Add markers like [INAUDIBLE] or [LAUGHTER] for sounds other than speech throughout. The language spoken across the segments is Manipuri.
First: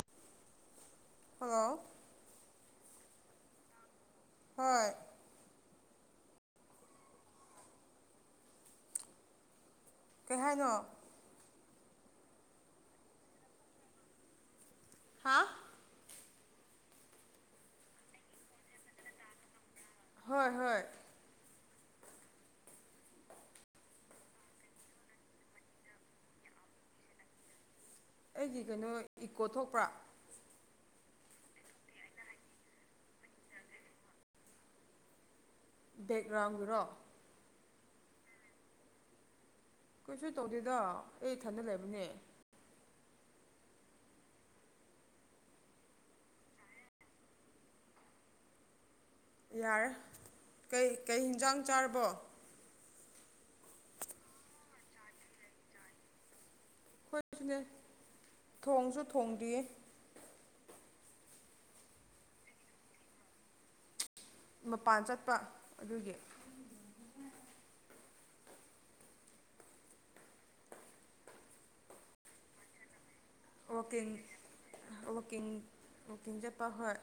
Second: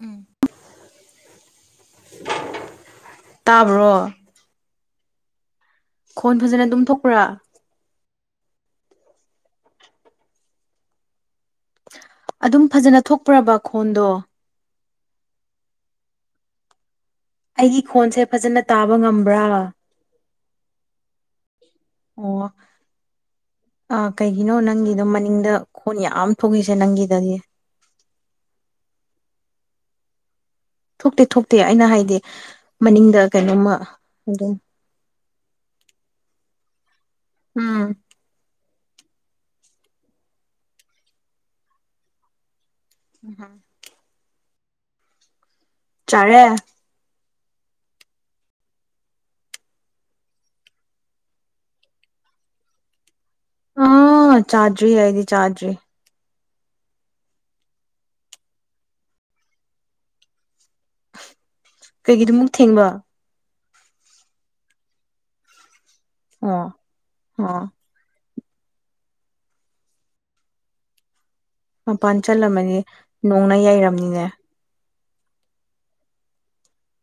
ꯎꯝ ꯍꯜꯂꯣ ꯇꯥꯕ꯭ꯔꯣ ꯍꯣꯏ ꯈꯣꯟ ꯐꯖꯅ ꯑꯗꯨꯝ ꯊꯣꯛꯄ꯭ꯔꯥ ꯀꯩ ꯍꯥꯏꯅꯣ ꯑꯗꯨꯝ ꯐꯖꯅ ꯊꯣꯛꯄ꯭ꯔꯕ ꯈꯣꯟꯗꯣ ꯍꯥ ꯑꯩꯒꯤ ꯈꯣꯟꯁꯦ ꯐꯖꯅ ꯇꯥꯕ ꯉꯝꯕ꯭ꯔꯥ ꯍꯣꯏ ꯍꯣꯏ ꯑꯣ ꯑ ꯀꯩꯒꯤꯅꯣ ꯅꯪꯒꯤꯗꯣ ꯃꯅꯤꯡꯗ ꯈꯣꯟ ꯌꯥꯝ ꯊꯣꯛꯏꯁꯦ ꯅꯪꯒꯤꯗꯒꯤ ꯑꯩꯒꯤ ꯀꯩꯅꯣ ꯏꯀꯣ ꯊꯣꯛꯄ꯭ꯔꯥ ꯊꯣꯛꯇꯦ ꯊꯣꯛꯇꯦ ꯑꯩꯅ ꯍꯥꯏꯗꯤ ꯃꯅꯤꯡꯗ ꯀꯩꯅꯣꯝꯃ ꯑꯗꯨꯝ ꯕꯦꯛꯒ꯭ꯔꯥꯎꯟꯒꯤꯔꯣ ꯎꯝ ꯀꯩꯁꯨ ꯇꯧꯗꯦꯗ ꯑꯩ ꯏꯊꯟꯗ ꯂꯩꯕꯅꯦ ꯍꯥꯝ ꯆꯥꯔꯦ ꯌꯥꯔꯦ ꯀꯩ ꯀꯩ ꯏꯟꯁꯥꯡ ꯆꯥꯔꯕꯣ ꯑꯥ ꯆꯥꯗ꯭ꯔꯤ ꯑꯩꯗꯤ ꯆꯥꯗ꯭ꯔꯤ ꯑꯩꯈꯣꯏꯁꯨꯅꯦ ꯊꯣꯡꯁꯨ ꯊꯣꯡꯗ꯭ꯔꯤꯌꯦ ꯀꯩꯒꯤꯗꯨ ꯃꯨꯛ ꯊꯦꯡꯕ ꯃꯄꯥꯟ ꯆꯥꯠꯄ ꯑꯗꯨꯒꯤ ꯑꯣ ꯑꯥ ꯃꯄꯥꯟ ꯆꯠꯂꯝꯃꯅꯤ ꯅꯣꯡꯅ ꯌꯩꯔꯝꯃꯅꯤꯅꯦ ꯋꯥꯀꯤꯡ ꯋꯥꯀꯤꯡ ꯆꯥꯠꯄ ꯍꯣꯏ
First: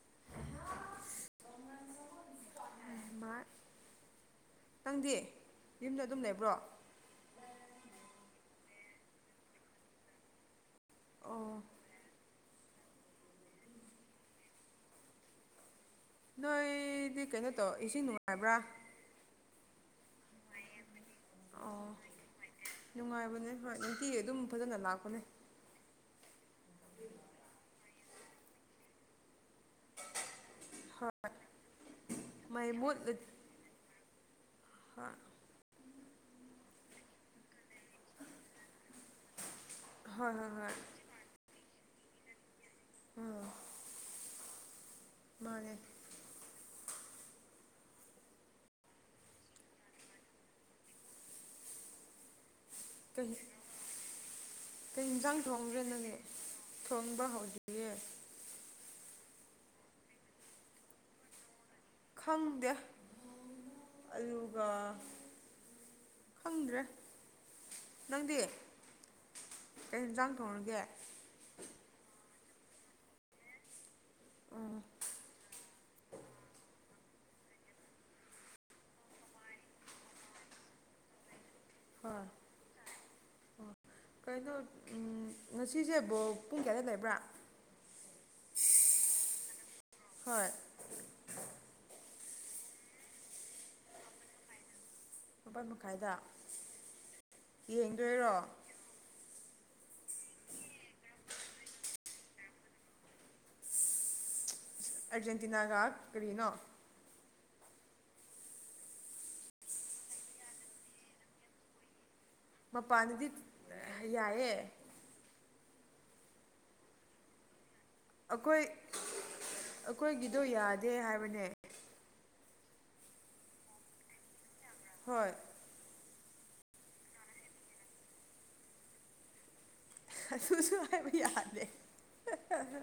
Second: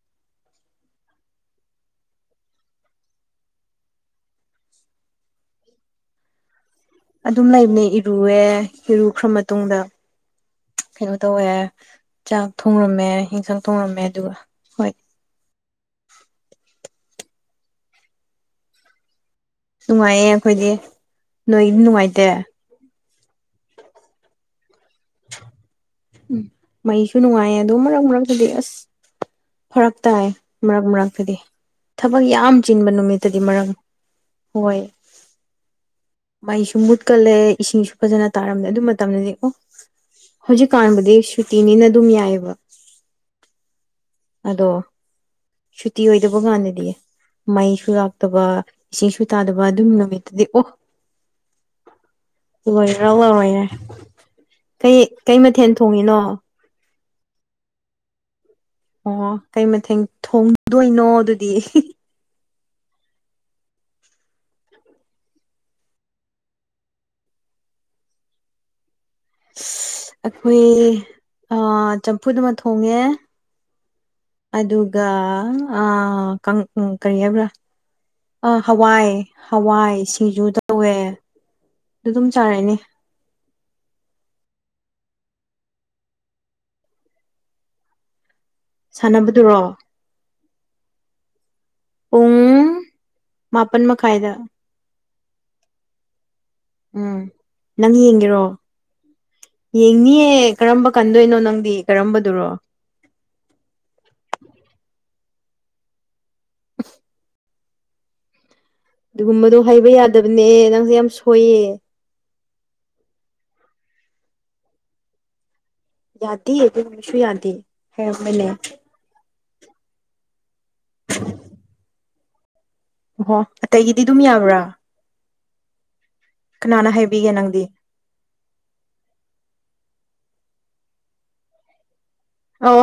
[INAUDIBLE] ꯃꯥ ꯅꯪꯗꯤ ꯌꯨꯝꯗ ꯑꯗꯨꯝ ꯂꯩꯕ꯭ꯔꯣ ꯑꯗꯨꯝ ꯂꯩꯕꯅꯦ ꯏꯔꯨꯑꯦ ꯏꯔꯨꯈ꯭ꯔ ꯃꯇꯨꯡꯗ ꯀꯩꯅꯣ ꯑꯣ ꯇꯧꯋꯦ ꯆꯥꯛ ꯊꯣꯡꯔꯝꯃꯦ ꯏꯟꯁꯥꯡ ꯊꯣꯡꯔꯝꯃꯦ ꯑꯗꯨꯒ ꯍꯣꯏ ꯅꯣꯏꯗꯤ ꯀꯩꯅꯣ ꯇꯧ ꯏꯁꯤꯡ ꯅꯨꯡꯉꯥꯏꯕ꯭ꯔꯥ ꯅꯨꯡꯉꯥꯏꯌꯦ ꯑꯩꯈꯣꯏꯗꯤ ꯅꯣꯏꯗꯤ ꯑꯣ ꯅꯨꯡꯉꯥꯏꯇꯦ ꯅꯨꯡꯉꯥꯏꯕꯅꯦ ꯍꯣꯏ ꯅꯨꯡꯇꯤꯒꯤ ꯑꯗꯨꯝ ꯐꯖꯟꯅ ꯂꯥꯛꯄꯅꯦ ꯎꯝ ꯃꯩꯁꯨ ꯅꯨꯡꯉꯥꯏꯌꯦ ꯑꯗꯨ ꯃꯔꯛ ꯃꯔꯛꯇꯗꯤ ꯑꯁ ꯐꯔꯛ ꯇꯥꯏ ꯃꯔꯛ ꯍꯣꯏ ꯃꯔꯛꯇꯗꯤ ꯊꯕꯛ ꯌꯥꯝ ꯃꯩ ꯆꯤꯟꯕ ꯃꯨꯠꯂꯗꯤ ꯅꯨꯃꯤꯠꯇꯗꯤ ꯃꯔꯛ ꯍꯣꯏ ꯃꯥꯏꯁꯨ ꯃꯨꯠꯀꯜꯂꯦ ꯏꯁꯤꯡꯁꯨ ꯐꯖꯅ ꯇꯥꯔꯝꯗꯦ ꯑꯗꯨ ꯃꯇꯥꯝꯗꯗꯤ ꯑꯣ ꯍꯣꯏ ꯍꯣꯏ ꯍꯣꯏ ꯍꯧꯖꯤꯛꯀꯥꯟꯕꯨꯗꯤ ꯁꯨꯇꯤꯅꯤꯅ ꯑꯗꯨꯝ ꯌꯥꯏꯌꯦꯕ ꯎꯝ ꯑꯗꯣ ꯃꯥꯅꯦ ꯁꯨꯇꯤ ꯑꯣꯏꯗꯕꯀꯥꯟ ꯅꯗꯤ ꯃꯩꯁꯨ ꯂꯥꯛꯇꯕ ꯏꯁꯤꯡꯁꯨ ꯇꯥꯗꯕ ꯑꯗꯨꯝ ꯅꯨꯃꯤꯠꯇꯗꯤ ꯑꯣ [INAUDIBLE] ꯂꯣꯏꯔꯦ ꯀꯩ ꯂꯣꯏꯔꯦ ꯀꯩ ꯌꯦꯟꯁꯥꯡ ꯀꯩ ꯃꯊꯦꯜ ꯊꯣꯡꯒ꯭ꯔꯦ ꯅꯪꯗꯤ ꯊꯣꯡꯉꯤꯅꯣ ꯊꯣꯡꯕ ꯍꯧꯗ꯭ꯔꯤꯌꯦ ꯑꯣ ꯀꯩ ꯃꯊꯦꯡ ꯊꯣꯡꯗꯣꯏꯅꯣ ꯑꯗꯨꯗꯤ ꯈꯪꯗꯦ ꯑꯂꯨꯒ ꯈꯪꯗ꯭ꯔꯦ ꯅꯪꯗꯤ ꯀꯩ ꯌꯦꯟꯁꯥꯡ ꯑꯈꯨꯏ ꯊꯣꯡꯔꯒꯦ ꯑ ꯆꯝꯐꯨꯠ ꯑꯃ ꯊꯣꯡꯉꯦ ꯎꯝ ꯑꯗꯨꯒ ꯑ ꯀꯪ ꯎꯝ ꯀꯔꯤ ꯍꯥꯏꯕ꯭ꯔꯥ ꯑ ꯍꯋꯥꯏ ꯍꯋꯥꯏ ꯁꯤꯡꯖꯨ ꯇꯧꯋꯦ ꯍꯣꯏ ꯑꯗꯨꯝ ꯆꯥꯔꯅꯦ ꯀꯩꯅꯣ ꯉꯁꯤꯁꯦ ꯕꯣꯜ ꯄꯨꯡ ꯀꯌꯥꯗ ꯂꯩꯕ꯭ꯔꯥ ꯁꯥꯟꯅꯕꯗꯨꯔꯣ ꯍꯣꯏ ꯄꯨꯡ ꯃꯥꯄꯟ ꯃꯈꯥꯏꯗ ꯃꯥꯄꯜ ꯃꯈꯥꯏꯗ ꯎꯝ ꯅꯪ ꯌꯦꯡꯗꯣꯏꯔꯣ ꯌꯦꯡꯒꯦꯔꯣ ꯌꯦꯡꯅꯤꯌꯦ ꯀꯔꯝꯕ ꯀꯟꯗꯣꯏꯅꯣ ꯅꯪꯗꯤ ꯀꯔꯝꯕꯗꯨꯔꯣ [INAUDIBLE] ꯑꯔꯖꯦꯟꯇꯤꯅꯥꯒ ꯀꯔꯤꯅꯣ ꯑꯗꯨꯒꯨꯝꯕꯗꯣ ꯍꯩꯕ ꯌꯥꯗꯕꯅꯦ ꯅꯪꯁꯦ ꯌꯥꯝ ꯁꯣꯏꯌꯦ ꯃꯄꯥꯟꯗꯗꯤ ꯌꯥꯏꯌꯦ ꯌꯥꯗꯦ ꯃꯅꯨꯡꯗꯁꯨ ꯌꯥꯗꯦ ꯍꯩꯔꯝꯕꯅꯦ ꯑꯩꯈꯣꯏ ꯑꯩꯈꯣꯏꯒꯤꯗꯣ ꯌꯥꯗꯦ ꯍꯥꯏꯕꯅꯦ ꯑꯣꯍꯣ ꯑꯇꯩꯒꯤꯗꯤ ꯑꯗꯨꯝ ꯌꯥꯕ꯭ꯔꯥ ꯍꯣꯏ ꯀꯅꯥꯅ ꯍꯥꯏꯕꯤꯒꯦ ꯅꯪꯗꯤ ꯑꯗꯨꯁꯨ ꯍꯥꯏꯕ ꯌꯥꯗꯦ ꯑꯣ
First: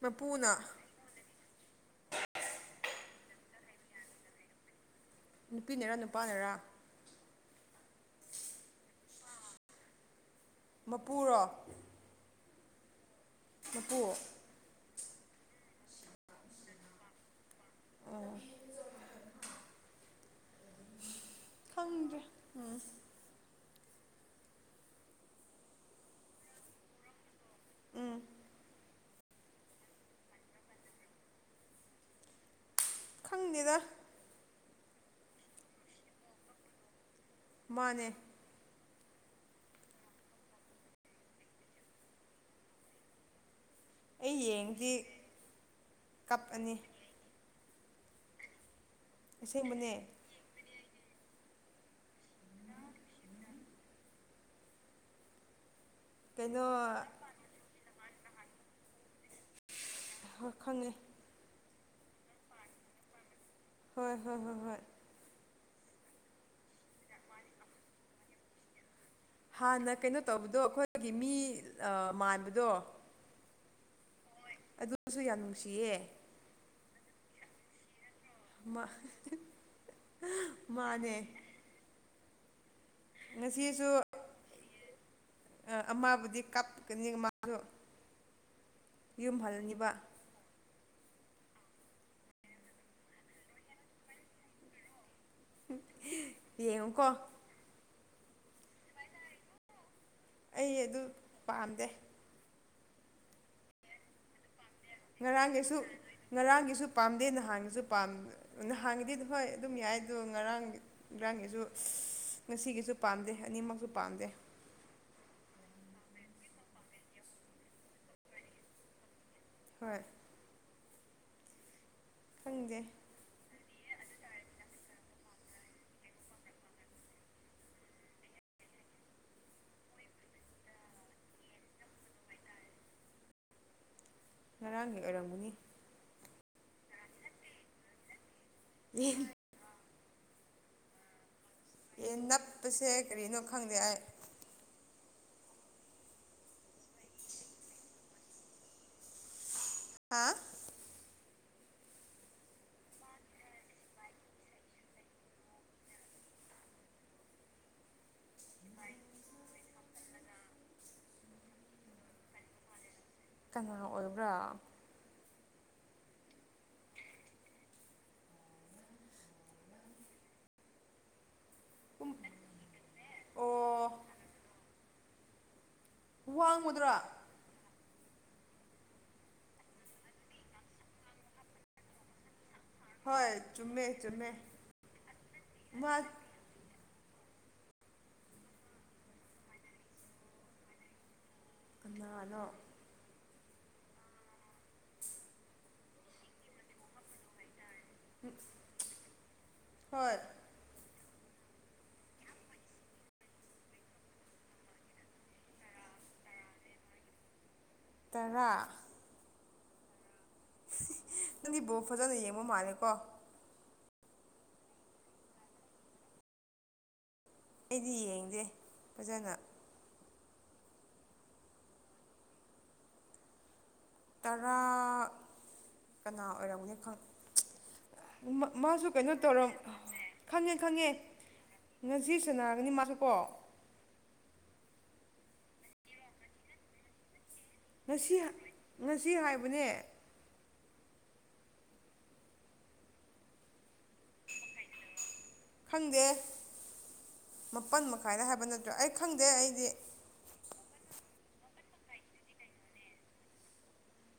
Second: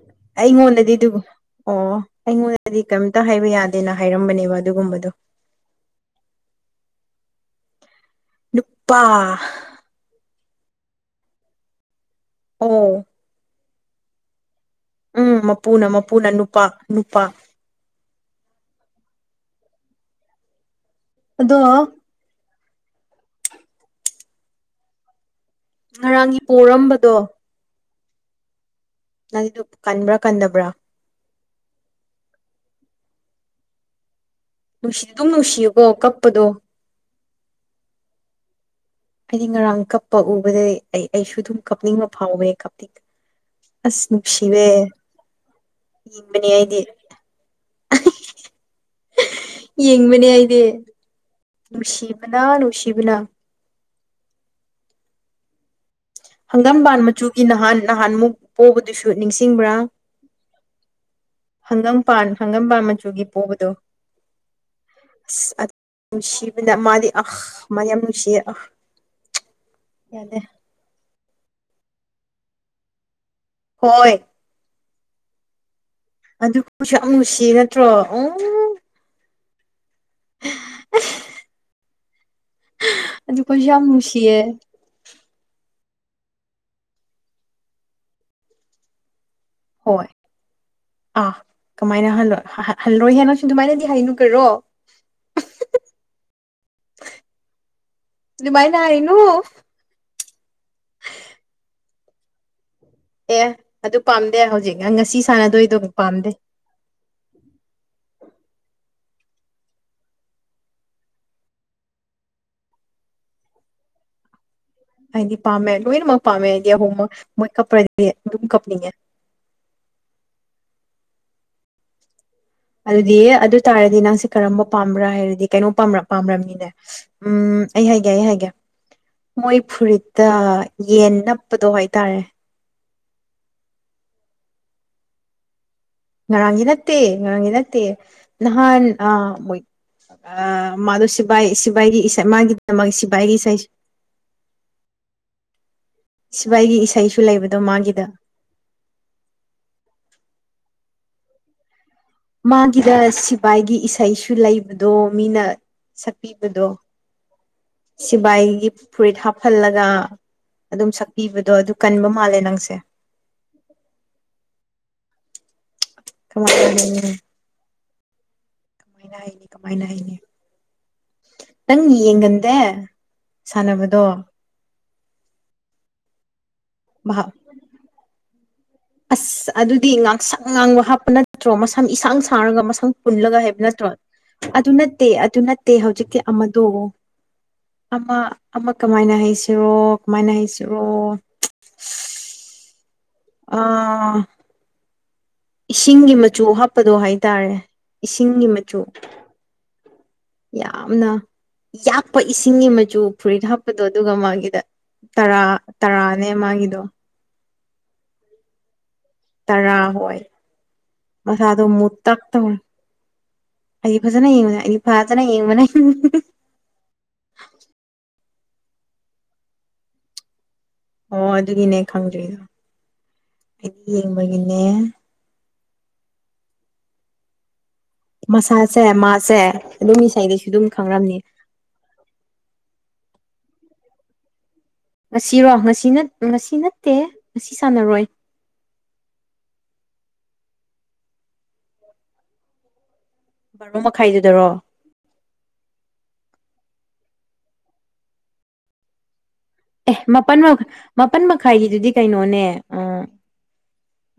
ꯃꯄꯨꯅ ꯑꯩꯉꯣꯟꯗꯗꯤ ꯑꯗꯨꯕꯨ ꯑꯣ ꯑꯩꯉꯣꯟꯗꯗꯤ ꯀꯦꯝꯇ ꯍꯥꯏꯕ ꯌꯥꯗꯦꯅ ꯍꯥꯏꯔꯝꯕꯅꯦꯕ ꯑꯗꯨꯒꯨꯝꯕꯗꯣ ꯅꯨꯄꯤꯅꯔ ꯅꯨꯄꯥꯅꯔꯥ ꯅꯨꯞꯄꯥ ꯃꯄꯨꯔꯣ ꯍꯣ ꯃꯄꯨ ꯎꯝ ꯃꯄꯨꯅ ꯃꯄꯨꯅ ꯅꯨꯄꯥ ꯅꯨꯄꯥ ꯑꯗꯣ ꯎꯝ ꯉꯔꯥꯡꯒꯤ ꯄꯣꯔꯝꯕꯗꯣ ꯅꯪꯗꯨ ꯀꯟꯕ꯭ꯔꯥ ꯀꯟꯗꯕ꯭ꯔꯥ ꯈꯪꯗꯦꯗ ꯅꯨꯡꯁꯤ ꯑꯗꯨꯝ ꯅꯨꯡꯁꯤꯌꯨꯀꯣ ꯀꯞꯄꯗꯣ ꯃꯥꯅꯦ ꯑꯩꯗꯤ ꯉꯔꯥꯡ ꯀꯞꯄ ꯎꯕꯗꯩ ꯑꯩ ꯑꯩꯁꯨ ꯑꯗꯨꯝ ꯀꯞꯅꯤꯡꯕ ꯐꯥꯎꯋꯦ ꯀꯞꯅꯤꯡ ꯑꯁ ꯑꯩ ꯅꯨꯡꯁꯤꯕꯦ ꯌꯦꯡꯗꯤ ꯌꯦꯡꯕꯅꯤ ꯀꯞꯑꯅꯤ ꯑꯩꯗꯤ ꯑꯁꯦꯡꯕꯅꯦ ꯌꯦꯡꯕꯅꯦ ꯑꯩꯗꯤ ꯅꯨꯡꯁꯤꯕꯅ ꯅꯨꯡꯁꯤꯕꯅ ꯀꯩꯅꯣ ꯍꯪꯒꯥꯝꯕꯥꯟ ꯃꯆꯨꯒꯤ ꯅꯍꯥꯟ ꯅꯍꯥꯟꯃꯨꯛ ꯄꯣꯕꯗꯨꯁꯨ ꯨ ꯅꯤꯡꯁꯤꯡꯕ꯭ꯔꯥ ꯍꯣꯏ ꯈꯪꯉꯦ ꯍꯪꯒꯝꯄꯥꯟ ꯍꯪꯉꯝꯄꯥꯟ ꯃꯆꯨꯒꯤ ꯄꯣꯕꯗꯣ ꯍꯣꯏ ꯍꯣꯏ ꯍꯣꯏ ꯍꯣꯏ ꯑꯁ ꯑꯗꯨ ꯅꯨꯡꯁꯤꯕꯅ ꯃꯥꯗꯤ ꯑꯍꯥ ꯃꯥꯗꯤ ꯌꯥꯝ ꯅꯨꯡꯁꯤꯌꯦ ꯑꯥ ꯍꯥꯟꯅ ꯀꯩꯅꯣ ꯇꯧꯕꯗꯣ ꯑꯩꯈꯣꯏꯒꯤ ꯃꯤ ꯑꯥ ꯃꯥꯟꯕꯗꯣ ꯍꯣꯏ ꯑꯗꯨꯁꯨ ꯌꯥꯝ ꯅꯨꯡꯁꯤꯌꯦ ꯨꯁꯨ ꯌꯥꯝ ꯅꯨꯡꯁꯤ ꯅꯠꯇ꯭ꯔꯣ ꯎꯝ ꯃꯥ ꯃꯥꯅꯦ ꯑꯗꯨꯀꯣꯏꯁꯤ ꯌꯥꯝ ꯅꯨꯡꯁꯤꯌꯦ ꯑꯥ ꯑꯃꯕꯨꯗꯤ ꯀꯥꯞꯀꯅꯤ ꯃꯥꯗꯣ ꯌꯨꯝ ꯍꯜꯂꯅꯤꯕ ꯍꯣꯏ ꯑꯥ ꯀꯃꯥꯏꯅ ꯍꯜꯂꯣꯏ ꯍꯜꯂꯣꯏ ꯍꯦ ꯅꯪꯁꯨ ꯗꯨꯃꯥꯏꯅꯗꯤ ꯍꯥꯏꯅꯨ ꯀꯩꯔꯣ ꯌꯦꯉꯣꯀꯣ ꯑꯗꯨꯃꯥꯏꯅ ꯍꯥꯏꯅꯨ ꯑꯩ ꯑꯗꯨ ꯄꯥꯝꯗꯦ ꯑꯦ ꯑꯗꯨ ꯄꯥꯝꯗꯦ ꯍꯧꯖꯤꯛ ꯉꯁꯤ ꯉꯔꯥꯡꯒꯤꯁꯨ ꯁꯥꯟꯅꯗꯣꯏꯗꯣ ꯄꯥꯝꯗꯦ ꯉꯔꯥꯡꯒꯤꯁꯨ ꯄꯥꯝꯗꯦ ꯅꯍꯥꯟꯒꯤꯁꯨ ꯄꯥꯝ ꯅꯥ ꯍꯥꯡꯒꯤꯗꯤ ꯍꯣꯏ ꯑꯗꯨꯝ ꯌꯥꯏ ꯑꯗꯣ ꯉꯔꯥꯡ ꯉꯔꯥꯡꯒꯤꯁꯨ ꯉꯁꯤꯒꯤꯁꯨ ꯄꯥꯝꯗꯦ ꯑꯅꯤꯃꯛꯁꯨ ꯄꯥꯝꯗꯦ ꯄꯥꯝꯃꯦ ꯂꯣꯏꯅꯃꯛ ꯄꯥꯝꯃꯦ ꯑꯩꯗꯤ ꯑꯍꯨꯝꯃꯛ ꯃꯣꯏ ꯀꯞꯄ꯭ꯔꯗꯤ ꯑꯗꯨꯝ ꯀꯞꯅꯤꯡꯉꯦ ꯍꯣꯏ ꯈꯪꯗꯦ ꯑꯗꯨꯗꯤ ꯑꯗꯨ ꯇꯥꯔꯗꯤ ꯅꯪꯁꯦ ꯀꯔꯝꯕ ꯄꯥꯝꯕ꯭ꯔꯥ ꯍꯥꯏꯔꯗꯤ ꯀꯩꯅꯣ ꯄꯥꯝꯔꯛ ꯄꯥꯝꯔꯝꯅꯤꯅꯦ ꯎꯝ ꯑꯩ ꯍꯥꯏꯒꯦ ꯑꯩ ꯍꯥꯏꯒꯦ ꯃꯣꯏ ꯐꯨꯔꯤꯠꯇ ꯌꯦꯟ ꯅꯞꯄꯗꯣ ꯍꯥꯏꯇꯥꯔꯦ ꯉꯔꯥꯡꯒꯤ ꯑꯣꯏꯔꯝꯒꯅꯤ ꯉꯔꯥꯡꯒꯤ ꯅꯠꯇꯦ ꯉꯔꯥꯡꯒꯤ ꯅꯠꯇꯦ ꯅꯍꯥꯟ ꯌꯦꯟ ꯑꯥ ꯃꯣꯏ ꯑꯥ ꯃꯗꯨꯁꯤꯞ ꯁꯤꯕꯥꯏ ꯁꯤꯕꯥꯏꯒꯤ ꯌꯦꯟ ꯏꯁꯩ ꯃꯥꯒꯤꯗꯃꯛ ꯅꯞꯄꯁꯦ ꯁꯤꯕꯥꯏꯒꯤ ꯀꯔꯤꯅꯣ ꯏꯁꯩ ꯈꯪꯗꯦ ꯑꯩ ꯁꯤꯕꯥꯏꯒꯤ ꯏꯁꯩꯁꯨ ꯂꯩꯕꯗꯣ ꯃꯥꯒꯤꯗ ꯍꯥꯥ ꯃꯥꯒꯤꯗ ꯁꯤꯐꯥꯏꯒꯤ ꯏꯁꯩꯁꯨ ꯂꯩꯕꯗꯣ ꯃꯤꯅ ꯁꯛꯄꯤꯕꯗꯣ ꯁꯤꯕꯥꯏꯒꯤ ꯐꯨꯔꯤꯠ ꯍꯥꯞꯍꯜꯂꯒ ꯑꯗꯨꯝ ꯁꯛꯄꯤꯕꯗꯣ ꯑꯗꯨ ꯀꯟꯕ ꯃꯥꯜꯂꯦ ꯅꯪꯁꯦ ꯀꯅꯥ ꯑꯣꯏꯕ꯭ꯔꯥ ꯀꯃꯥꯏ ꯍꯥꯏꯗꯣꯏꯅꯣ [UNINTELLIGIBLE] ꯀꯃꯥꯏꯅ ꯍꯥꯏꯅꯤ ꯀꯃꯥꯏꯅ ꯍꯥꯏꯅꯤ ꯅꯪ ꯌꯦꯡꯒꯟꯗꯦ ꯑꯣ ꯁꯥꯟꯅꯕꯗꯣ ꯋꯥꯡꯃꯗꯨꯔꯥ ꯑꯁ ꯑꯗꯨꯗꯤ ꯉꯥꯡꯁꯪ ꯉꯥꯡꯕ ꯍꯥꯞꯄ ꯅꯠꯇ꯭ꯔꯣ ꯃꯁꯝ ꯏꯁꯥꯡ ꯁꯥꯡ ꯁꯥꯡꯔꯒ ꯃꯁꯝ ꯍꯣꯏ ꯄꯨꯜꯂꯒ ꯍꯥꯏꯕ ꯆꯨꯝꯃꯦ ꯅꯠꯇ꯭ꯔꯣ ꯆꯨꯝꯃꯦ ꯑꯗꯨ ꯅꯠꯇꯦ ꯑꯗꯨ ꯅꯠꯇꯦ ꯃꯥ ꯍꯧꯖꯤꯛꯀꯤ ꯑꯃꯗꯣ ꯑꯃ ꯑꯃ ꯀꯃꯥꯏꯅ ꯍꯩꯁꯤꯔꯣ ꯀꯃꯥꯏꯅ ꯍꯩꯁꯤꯔꯣ ꯀꯅꯥꯅꯣ ꯑꯥ ꯏꯁꯤꯡꯒꯤ ꯃꯆꯨ ꯍꯥꯞꯄꯗꯣ ꯍꯥꯏꯇꯥꯔꯦ ꯏꯁꯤꯡꯒꯤ ꯃꯆꯨ ꯍꯣꯏ ꯌꯥꯝꯅ ꯌꯥꯛꯄ ꯏꯁꯤꯡꯒꯤ ꯃꯆꯨ ꯐꯨꯔꯤꯠ ꯍꯥꯞꯄꯗꯣ ꯑꯗꯨꯒ ꯃꯥꯒꯤꯗ ꯇꯔꯥ ꯇꯔꯥꯅꯦ ꯃꯥꯒꯤꯗꯣ ꯇꯔꯥ ꯇꯔꯥ ꯍꯣꯏ ꯅꯪꯗꯤ ꯃꯁꯥꯗꯣ ꯕꯣ ꯐꯖꯅ ꯃꯨꯇꯛ ꯌꯦꯡꯕ ꯇꯧꯔ ꯃꯥꯜꯂꯦꯀꯣ ꯑꯩꯗꯤ ꯐꯖꯅ ꯌꯦꯡꯕꯅꯦ ꯑꯩꯗꯤ ꯐꯥꯖꯅ ꯌꯦꯡꯕꯅꯦ ꯑꯩꯗꯤ ꯌꯦꯡꯗꯦ ꯐꯖꯅ ꯑꯣ ꯑꯗꯨꯒꯤꯅꯦ ꯈꯪꯗ꯭ꯔꯤꯗꯣ ꯑꯩꯗꯤ ꯇꯔꯥ ꯌꯦꯡꯕꯒꯤꯅꯦ ꯀꯅꯥ ꯑꯣꯏꯔꯝꯒꯅꯤ ꯈꯪ ꯃꯁꯥꯁꯦ ꯃꯥꯁꯨ ꯀꯩꯅꯣ ꯃꯥꯁꯦ ꯇꯧꯔꯝ ꯑꯗꯨꯝ ꯏꯁꯩꯗꯨꯁꯨ ꯈꯪꯉꯦ ꯑꯗꯨꯝ ꯈꯪꯉꯦ ꯈꯪꯔꯝꯅꯤ ꯉꯁꯤ ꯁꯅꯥꯒꯅꯤ ꯃꯥꯖꯨꯀꯣ ꯉꯁꯤꯔꯣ ꯉꯁꯤ ꯅꯠ ꯉꯁꯤ ꯅꯠꯇꯦꯍꯦ ꯉꯁꯤ ꯉꯁꯤ ꯍꯥꯏꯕꯅꯦ ꯕꯥꯔꯣ ꯃꯈꯥꯏꯗꯨꯗꯔꯣ ꯈꯪꯗꯦ ꯃꯥꯄꯟ ꯃꯈꯥꯏꯗ ꯍꯥꯏꯕ ꯅꯠꯇ꯭ꯔꯣ ꯑꯩ ꯈꯪꯗꯦ ꯑꯩ ꯑꯦ ꯃꯥꯄꯜ ꯃꯈꯥ ꯃꯥꯄꯜ ꯃꯈꯥꯏꯒꯤꯗꯨꯗꯤ ꯀꯩꯅꯣꯅꯦ ꯑ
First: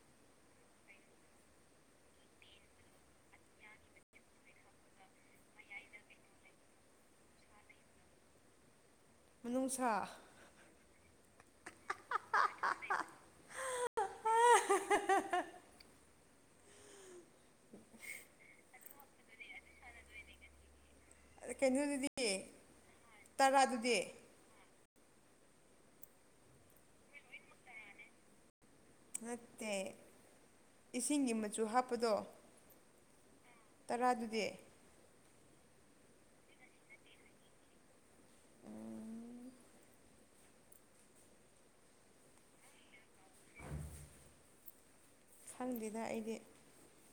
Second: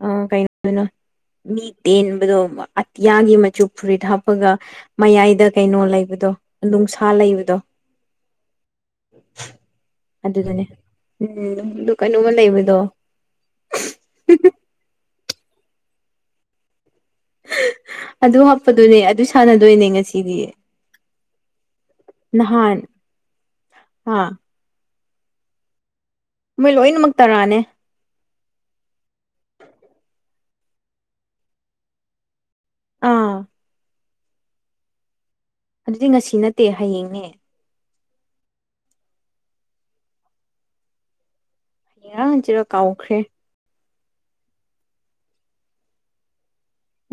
ꯑ ꯀꯩꯅꯣ ꯀꯩꯅꯣ ꯃꯤ ꯇꯦꯟꯕꯗꯣ ꯑꯇꯤꯌꯥꯒꯤ ꯃꯆꯨ ꯐꯨꯔꯤꯠ ꯍꯥꯞꯄꯒ ꯃꯌꯥꯏꯗ ꯀꯩꯅꯣ ꯂꯩꯕ ꯗꯣ ꯅꯨꯡꯁꯥ ꯂꯩꯕꯗꯣ ꯃꯅꯨꯡꯁꯥ ꯑꯗꯨꯗꯨꯅꯦ ꯎꯝ ꯑꯗꯨ ꯀꯩꯅꯣꯝꯃ ꯂꯩꯕꯗꯣ [UNINTELLIGIBLE] [UNINTELLIGIBLE] ꯑꯗꯨ ꯍꯥꯞꯄꯗꯨꯅꯦ ꯑꯗꯨ ꯁꯥꯟꯅꯗꯣꯏꯅꯦ ꯉꯁꯤꯗꯤ ꯀꯩꯅꯣꯗꯨꯗꯤ ꯅꯍꯥꯟ ꯇꯔꯥꯗꯨꯗꯤ ꯑꯥ ꯃꯣꯏ ꯂꯣꯏꯅꯃꯛ ꯇꯔꯥꯅꯦ ꯅꯠꯇꯦ ꯏꯁꯤꯡꯒꯤ ꯃꯆꯨ ꯍꯥꯞꯄꯗꯣ ꯑꯥ ꯇꯔꯥꯗꯨꯗꯤ ꯑꯗꯨꯗꯤ ꯉꯁꯤ ꯅꯠꯇꯦ ꯍꯌꯦꯡꯅꯦ ꯎꯝ ꯍꯩꯌꯥ ꯖꯦꯔꯣ ꯀꯥꯎꯈ꯭ꯔꯦ ꯈꯪꯗꯦꯗ ꯑꯩꯗꯤ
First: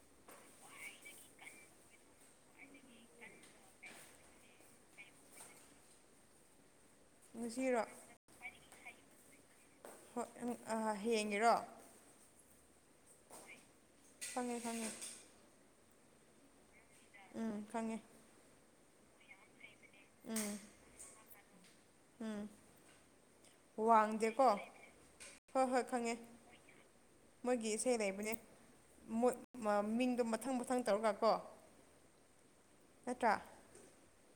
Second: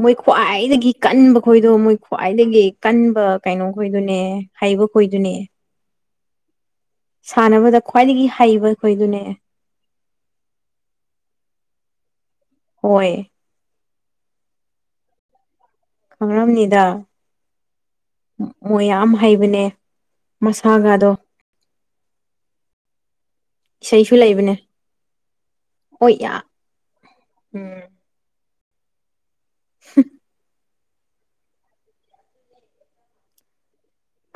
ꯃꯣꯏ ꯈ꯭ꯋꯥꯏꯗꯒꯤ ꯀꯟꯕ ꯈꯣꯏꯗꯣ ꯃꯣꯏ ꯈ꯭ꯋꯥꯏꯗꯒꯤ ꯀꯟꯕ ꯀꯩꯅꯣ ꯈꯣꯏꯗꯨꯅꯦ ꯍꯩꯕ ꯍꯣꯏꯗꯨꯅꯦ ꯁꯥꯟꯅꯕꯗ ꯈ꯭ꯋꯥꯏꯗꯒꯤ ꯍꯩꯕ ꯈꯣꯏꯗꯨꯅꯦ ꯍꯣꯏ ꯎꯡ ꯑ ꯍꯌꯦꯡꯒꯤꯔꯣ ꯍꯣꯏ ꯈꯪꯉꯦ ꯈꯪꯉꯦ ꯈꯪꯔꯝꯅꯤꯗ ꯎꯝ ꯈꯪꯉꯦ ꯃꯣꯏ ꯌꯥꯝ ꯍꯩꯕꯅꯦ ꯃꯁꯥꯒꯥꯗꯣ ꯎꯝ ꯏꯁꯩꯁꯨ ꯋꯥꯡꯗꯦꯀꯣ ꯂꯩꯕꯅꯦ ꯍꯣꯏ ꯍꯣꯏ ꯈꯪꯉꯦ ꯃꯣꯏꯒꯤ ꯎꯝ ꯏꯁꯩ ꯂꯩꯕꯅꯦ ꯃꯣꯏ ꯃ ꯃꯤꯡꯗꯣ ꯃꯊꯪ ꯃꯊꯪ ꯃꯊꯪ ꯇꯧꯔꯒ ꯀꯣ ꯅꯠꯇ꯭ꯔꯥ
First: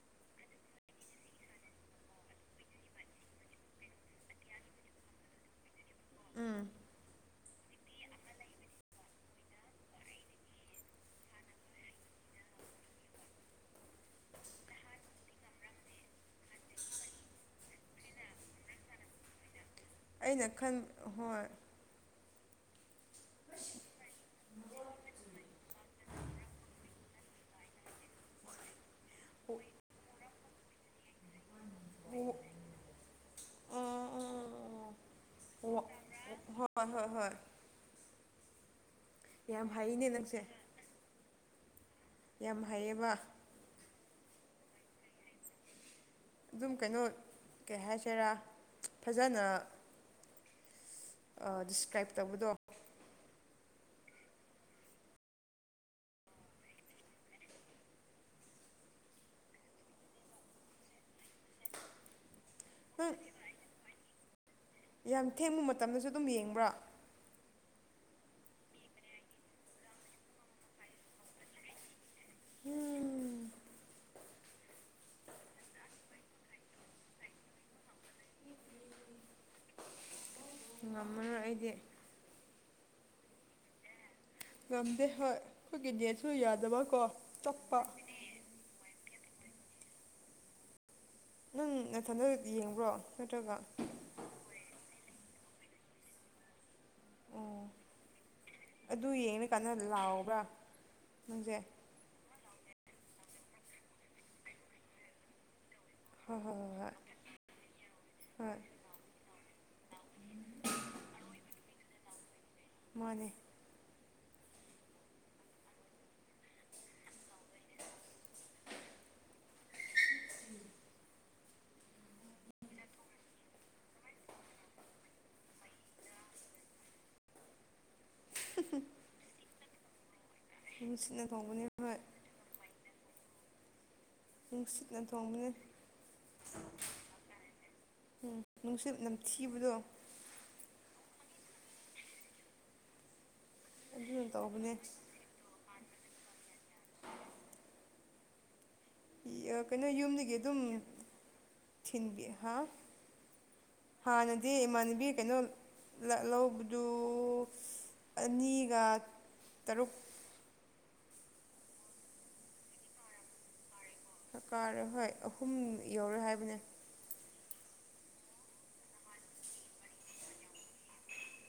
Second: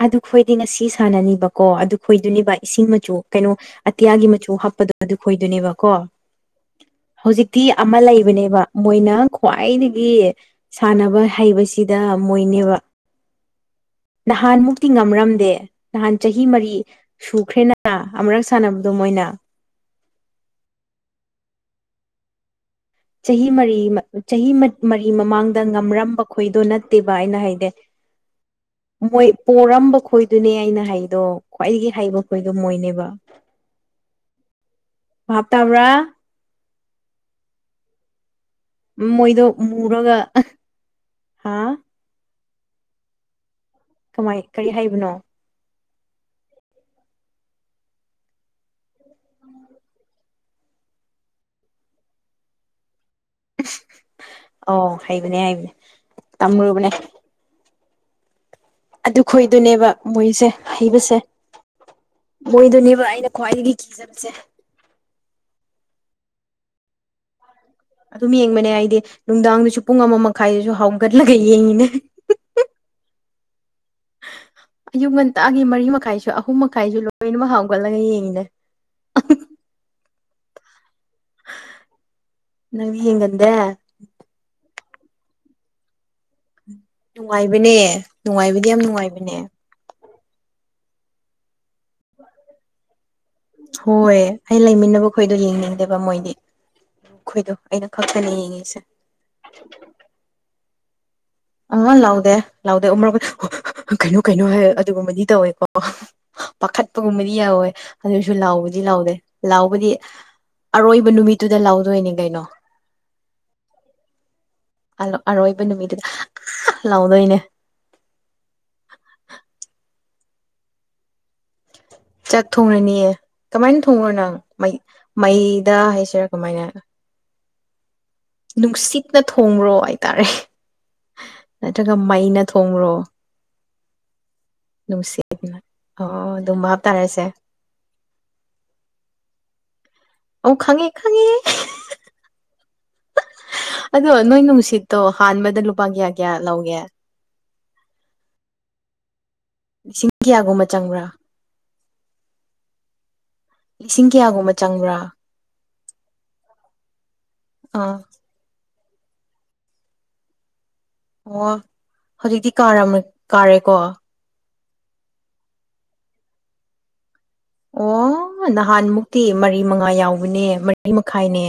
ꯑꯗꯨ ꯈꯣꯏꯗꯤ ꯉꯁꯤ ꯁꯥꯟꯅꯅꯤꯕꯀꯣ ꯑꯗꯨ ꯈꯣꯏꯗꯨꯅꯤꯕ ꯏꯁꯤꯡ ꯃꯆꯨ ꯀꯩꯅꯣ ꯑꯇꯤꯌꯥꯒꯤ ꯃꯆꯨ ꯍꯥꯞꯄ ꯑꯗꯣ ꯑꯗꯨ ꯈꯣꯏꯗꯣꯅꯦꯕꯀꯣ ꯎꯝ ꯍꯧꯖꯤꯛꯇꯤ ꯑꯃ ꯂꯩꯕꯅꯦꯕ ꯃꯣꯏꯅ ꯈ꯭ꯋꯥꯏꯗꯒꯤ ꯁꯥꯟꯅꯕ ꯍꯩꯕꯁꯤꯗ ꯃꯣꯏꯅꯦꯕ ꯅꯍꯥꯟ ꯃꯨꯛꯇꯤ ꯉꯝꯔꯝꯗꯦ ꯅꯍꯥꯟ ꯆꯍꯤ ꯃꯔꯤ ꯁꯨꯈ꯭ꯔꯦꯅ ꯑꯃꯨꯔꯛ ꯁꯥꯟꯅꯕꯗꯣ ꯃꯣꯏꯅ ꯑꯥ ꯑꯩꯅ ꯈꯟꯕ ꯍꯣꯏ ꯆꯍꯤ ꯃꯔꯤ ꯆꯍꯤ ꯃꯔꯤ ꯃꯃꯥꯡꯗ ꯉꯝꯔꯝꯕ ꯑꯩꯈꯣꯏꯗꯣ ꯅꯠꯇꯦꯕ ꯑꯩꯅ ꯍꯥꯏꯗꯤ ꯃꯣꯏ ꯄꯣꯔꯝꯕ ꯈꯣꯏꯗꯨꯅꯦ ꯑꯩꯅ ꯍꯥꯏꯗꯣ ꯈ꯭ꯋꯥꯏꯗꯒꯤ ꯍꯩꯕ ꯑꯣ ꯈꯣꯏꯗꯣ ꯃꯣꯏꯅꯦꯕ ꯕꯥꯞ ꯑꯣ ꯇꯕ꯭ꯔꯥ ꯍꯣꯏ ꯍꯣꯏ ꯍꯣꯏ ꯃꯣꯏꯗꯣ ꯌꯥꯝ ꯍꯩꯅꯦ ꯃꯨꯔꯒ ꯅꯪꯁꯦ ꯍꯥ ꯌꯥꯝ ꯍꯩꯌꯦꯕ ꯀꯃꯥꯏ ꯀꯔꯤ ꯍꯥꯏꯕꯅꯣ ꯑꯗꯨꯝ ꯀꯩꯅꯣ ꯀꯩ ꯍꯥꯏꯁꯤꯔꯥ ꯐꯖꯅ ꯑꯥ ꯗꯤꯁꯀ꯭ꯔꯥꯏꯞ ꯇꯧꯕꯗꯣ ꯑꯧ ꯍꯩꯕꯅꯦ ꯍꯩꯕꯅꯦ ꯇꯝꯃꯨꯔꯕꯅꯦ ꯑꯗꯨ ꯈꯣꯏꯗꯨꯅꯦꯕ ꯃꯣꯏꯁꯦ ꯍꯩꯕꯁꯦ ꯃꯣꯏꯗꯨꯅꯦꯕ ꯅꯪ ꯑꯩꯅ ꯈ꯭ꯋꯥꯏꯗꯒꯤ ꯀꯤꯖꯕꯁꯦ ꯌꯥꯝ ꯊꯦꯡꯕ ꯃꯇꯝꯗꯁꯨ ꯑꯗꯨꯝ ꯌꯦꯡꯕ꯭ꯔꯥ ꯑꯗꯨꯝ ꯌꯦꯡꯕꯅꯦ ꯑꯩꯗꯤ ꯅꯨꯡꯗꯥꯡꯗꯨꯁꯨ ꯄꯨꯡ ꯑꯃ ꯃꯈꯥꯏꯗꯁꯨ ꯍꯧꯒꯠꯂꯒ ꯌꯦꯡꯉꯤꯅꯦ [INAUDIBLE] ꯑꯌꯨꯛ ꯉꯟꯇꯥꯒꯤ ꯃꯔꯤ ꯃꯈꯥꯏꯁꯨ ꯑꯍꯨꯝ ꯃꯈꯥꯏꯁꯨ ꯂꯣꯏꯅꯃꯛ ꯍꯧꯒꯠꯂꯒ ꯌꯦꯡꯉꯤꯅꯦ [INAUDIBLE] ꯉꯝꯃꯔꯣꯏ ꯑꯩꯗꯤ ꯅꯪꯗꯤ ꯌꯦꯡꯒꯟꯗꯦ ꯉꯝꯗꯦ ꯍꯣꯏ ꯈꯣꯏꯒꯤ ꯅꯦꯠꯁꯨ ꯌꯥꯗꯦ ꯅꯨꯡꯉꯥꯏꯕꯅꯦ ꯅꯨꯡꯉꯥꯏꯕꯗꯤ ꯌꯥꯝ ꯅꯨꯡꯉꯥꯏꯕꯅꯦ ꯅꯪ ꯅꯊꯟꯗ ꯌꯦꯡꯕ꯭ꯔꯣ ꯅꯠꯇ꯭ꯔꯒ ꯍꯣꯏ ꯑꯩ ꯂꯩꯃꯤꯟꯅꯕ ꯈꯣꯏꯗꯣ ꯌꯦꯡꯅꯤꯡꯗꯦꯕ ꯃꯣꯏꯗꯤ ꯃꯈꯣꯏꯗꯣ ꯑꯣ ꯑꯩ ꯈꯛꯇꯅꯦ ꯌꯦꯡꯉꯤꯁꯦ ꯑꯗꯨ ꯌꯦꯡꯉꯀꯥꯟꯗ ꯂꯥꯎꯕ꯭ꯔꯥ ꯅꯪꯁꯦ ꯑꯉꯥꯡ ꯂꯥꯎꯗꯦ ꯂꯥꯎꯗꯦ ꯀꯩꯅꯣ ꯀꯩꯅꯣ ꯍꯥꯏ ꯑꯗꯨꯒꯨꯝꯕꯗꯤ ꯇꯧꯌꯦꯀꯣ ꯍꯣꯏ ꯍꯣꯏ ꯍꯣꯏ ꯄꯥꯈꯠꯄꯒꯨꯝꯕꯗꯤ ꯌꯥꯎꯋꯦ ꯑꯗꯨꯏꯁꯨ ꯍꯣꯏ ꯍꯣꯏ ꯂꯥꯎꯕꯗꯤ ꯂꯥꯎꯗꯦ ꯂꯥꯎꯕꯗꯤ ꯑꯔꯣꯏꯕ ꯅꯨꯃꯤꯠꯇꯨꯗ ꯂꯥꯎꯗꯣꯏꯅꯤ ꯀꯩꯅꯣ ꯃꯅꯦ ꯑꯔꯣꯏꯕ ꯅꯨꯃꯤꯠꯇꯨꯗ ꯑꯥ ꯑꯥ ꯂꯥꯎꯗꯣꯏꯅꯦ [INAUDIBLE] [INAUDIBLE] ꯆꯥꯛ ꯊꯣꯡꯉꯅꯤꯌꯦ ꯀꯃꯥꯏꯅ ꯊꯣꯡꯕ꯭ꯔꯣ ꯅꯪ ꯃꯩ ꯃꯩꯗ ꯍꯥꯏꯁꯤꯔꯥ ꯀꯃꯥꯏꯅ ꯅꯨꯡꯁꯤꯠꯅ ꯊꯣꯡꯕ꯭ꯔꯣ ꯍꯥꯏꯇꯥꯔꯦ ꯅꯨꯡꯁꯤꯠꯅ ꯊꯣꯡꯕꯅꯦ ꯅꯠꯇ꯭ꯔꯒ ꯍꯣꯏ ꯃꯩꯅ ꯊꯣꯡꯕ꯭ꯔꯣ ꯅꯨꯡꯁꯤꯠꯅ ꯑꯣ ꯑꯗꯨꯝ ꯕꯞ ꯇꯔꯦꯁꯦ ꯎꯝ ꯅꯨꯡꯁꯤꯠ ꯅꯝꯊꯤꯕꯗꯣ ꯑꯧ ꯈꯪꯉꯦ ꯈꯪꯉꯦ ꯑꯗꯣ ꯑꯗꯨꯅ ꯅꯣꯏ ꯇꯧꯕꯅꯦ ꯅꯨꯡꯁꯤꯠꯇꯣ ꯍꯥꯟꯕꯗ ꯂꯨꯄꯥ ꯀꯌꯥ ꯀꯌꯥ ꯂꯧꯒꯦ ꯀꯩꯅꯣ ꯂꯤꯁꯤꯡ ꯌꯨꯝꯗꯒꯤ ꯑꯗꯨꯝ ꯀꯌꯥꯒꯨꯝꯕ ꯆꯪꯕ꯭ꯔꯥ ꯊꯤꯟꯕꯤ ꯍꯥ ꯂꯤꯁꯤꯡ ꯍꯥꯟꯅꯗꯤ ꯀꯌꯥꯒꯨꯝꯕ ꯆꯪꯕ꯭ꯔꯥ ꯏꯃꯥꯟꯅꯕꯤ ꯀꯩꯅꯣ ꯂ ꯂꯧꯕꯗꯨ ꯑꯥ ꯑꯅꯤꯒ ꯇꯔꯨꯛ ꯑꯣ ꯍꯧꯖꯤꯛꯇꯤ ꯀꯥꯔ ꯀꯥꯔꯦꯀꯣ ꯀꯥꯔꯦ ꯍꯣꯏ ꯑꯍꯨꯝ ꯌꯧꯔꯦ ꯍꯥꯏꯕꯅꯦ ꯑꯣ ꯅꯍꯥꯟ ꯃꯨꯛꯇꯤ ꯃꯔꯤ ꯃꯉꯥ ꯌꯥꯎꯕꯅꯦ ꯃꯔꯤ ꯃꯈꯥꯏꯅꯦ